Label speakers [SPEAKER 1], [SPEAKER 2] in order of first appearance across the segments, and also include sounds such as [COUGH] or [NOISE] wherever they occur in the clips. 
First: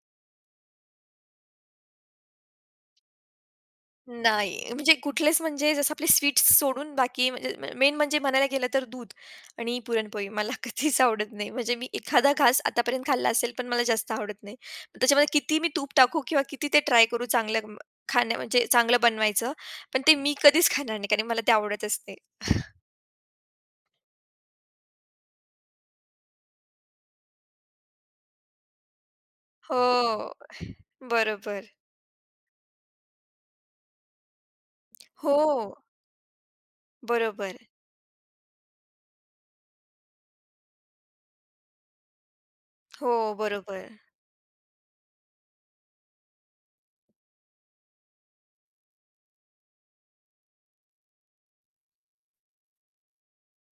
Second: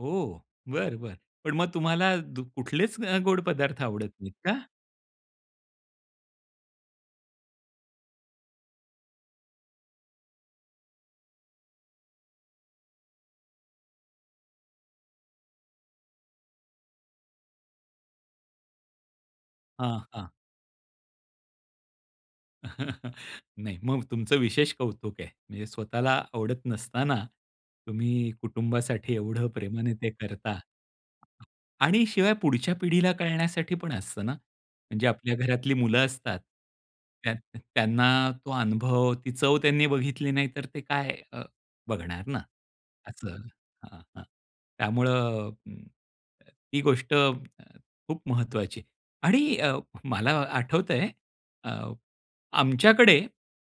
[SPEAKER 1] हो, बरं, बरं. पण मग तुम्हाला दु कुठलेच अ, गोड पदार्थ आवडत नाहीत का?
[SPEAKER 2] नाही. म्हणजे कुठलेच म्हणजे जसं आपले स्वीट्स सोडून बाकी, [UNINTELLIGIBLE] मेन म्हणजे म्हणायला गेलं तर दूध आणि पुरणपोळी मला कधीच आवडत नाही. म्हणजे मी एखादा घास आतापर्यंत खाल्ला असेल, पण मला जास्त आवडत नाही. त्याच्यामध्ये किती मी तूप टाकू किंवा किती ते ट्राय करू चांगलं खाणं, म्हणजे चांगलं बनवायचं,
[SPEAKER 1] हां,
[SPEAKER 2] पण ते
[SPEAKER 1] हां.
[SPEAKER 2] मी कधीच खाणार नाही कारण मला ते आवडतच नाही.
[SPEAKER 1] [CHUCKLES] नाही. मग तुमचं विशेष कौतुक आहे. म्हणजे स्वतःला आवडत नसताना, तुम्ही कुटुंबासाठी एवढं प्रेमाने ते
[SPEAKER 2] हो,
[SPEAKER 1] करता.
[SPEAKER 2] बरोबर.
[SPEAKER 1] आणि शिवाय पुढच्या पिढीला कळण्यासाठी पण असतं ना. म्हणजे आपल्या घरातली
[SPEAKER 2] हो.
[SPEAKER 1] मुलं असतात, त्या
[SPEAKER 2] बरोबर.
[SPEAKER 1] त्यांना तो अनुभव, ती चव त्यांनी बघितली नाही तर ते काय अ, बघणार ना
[SPEAKER 2] हो,
[SPEAKER 1] असं,
[SPEAKER 2] बरोबर.
[SPEAKER 1] अ, अ, त्यामुळं ही गोष्ट खूप महत्वाची आहे आणि अ, मला आठवतंय अ, आमच्याकडे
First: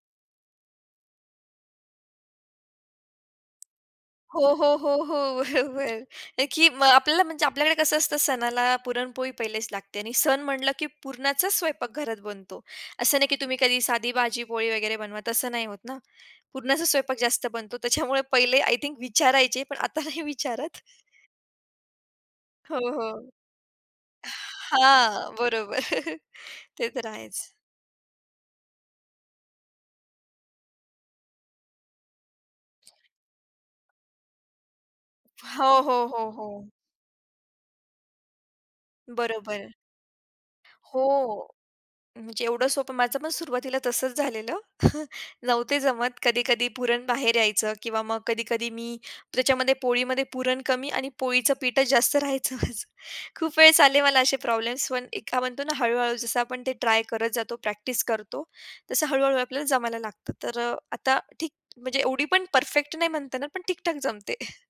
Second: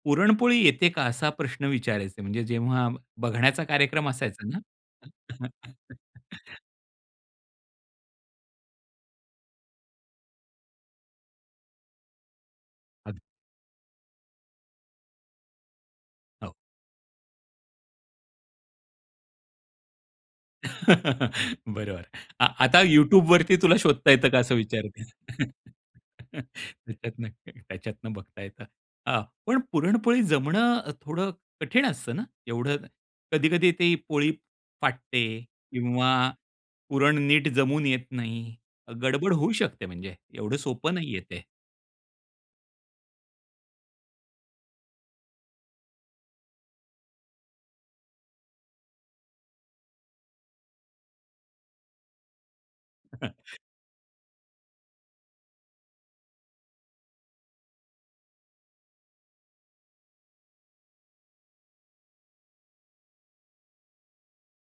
[SPEAKER 1] पुरणपोळी येते का? असा प्रश्न विचारायचे, म्हणजे जेव्हा बघण्याचा कार्यक्रम
[SPEAKER 2] हो,
[SPEAKER 1] असायचा ना.
[SPEAKER 2] हो, हो, हो. [CHUCKLES] हं
[SPEAKER 1] [CHUCKLES]
[SPEAKER 2] की अ, आपल्याला म्हणजे आपल्याकडे कसं असतं सणाला पुरणपोळी पहिलेच लागते आणि सण म्हटलं, की पुरणाचाच स्वयंपाक घरात बनतो. असं
[SPEAKER 1] अगदी.
[SPEAKER 2] नाही की तुम्ही कधी साधी भाजी-पोळी वगैरे बनवा, तसं नाही होत ना.
[SPEAKER 1] हो.
[SPEAKER 2] पुरणाचा स्वयंपाक जास्त बनतो त्याच्यामुळे पहिले आय थिंक विचारायचे, पण आता नाही विचारत.
[SPEAKER 1] [CHUCKLES] बरोबर. आ
[SPEAKER 2] हो,
[SPEAKER 1] आता
[SPEAKER 2] हो.
[SPEAKER 1] YouTubeवरती तुला शोधता येतं का असं विचारतील.
[SPEAKER 2] हां,
[SPEAKER 1] [CHUCKLES]
[SPEAKER 2] बरोबर. [CHUCKLES] ते तर
[SPEAKER 1] [UNINTELLIGIBLE]
[SPEAKER 2] आहेच.
[SPEAKER 1] त्याच्यातनं बघता येतं. हां. पण पुरणपोळी जमणं अ, थोडं कठीण असतं ना, एवढं कधी-कधी ती पोळी फाटते
[SPEAKER 2] हो, हो,
[SPEAKER 1] किंवा
[SPEAKER 2] हो, हो.
[SPEAKER 1] पुरण नीट जमून येत नाही. अ, गडबड होऊ
[SPEAKER 2] बरोबर.
[SPEAKER 1] शकते. म्हणजे एवढं सोपं नाहीये ते.
[SPEAKER 2] हो. म्हणजे एवढं सोपं माझं पण सुरुवातीला तसंच झालेलं, [CHUCKLES] नव्हती जमत, कधी-कधी पुरण बाहेर यायचं किंवा मग कधी-कधी मी त्याच्यामध्ये पोळीमध्ये पुरण कमी आणि पोळीचं पीठच जास्त राहायचं माझं. [CHUCKLES]
[SPEAKER 1] [CHUCKLES]
[SPEAKER 2] खूप वेळ आलेले मला असे प्रॉब्लेम्स, पण एक काय म्हणतो ना, हळू-हळू जसं आपण ते ट्राय करत जातो, प्रॅक्टिस करतो, तसं हळू-हळू आपल्याला जमायला लागतं. तर अ आताठीक म्हणजे एवढी पण परफेक्ट नाही म्हणता येणार, पण ठीक-ठाक जमते. [CHUCKLES]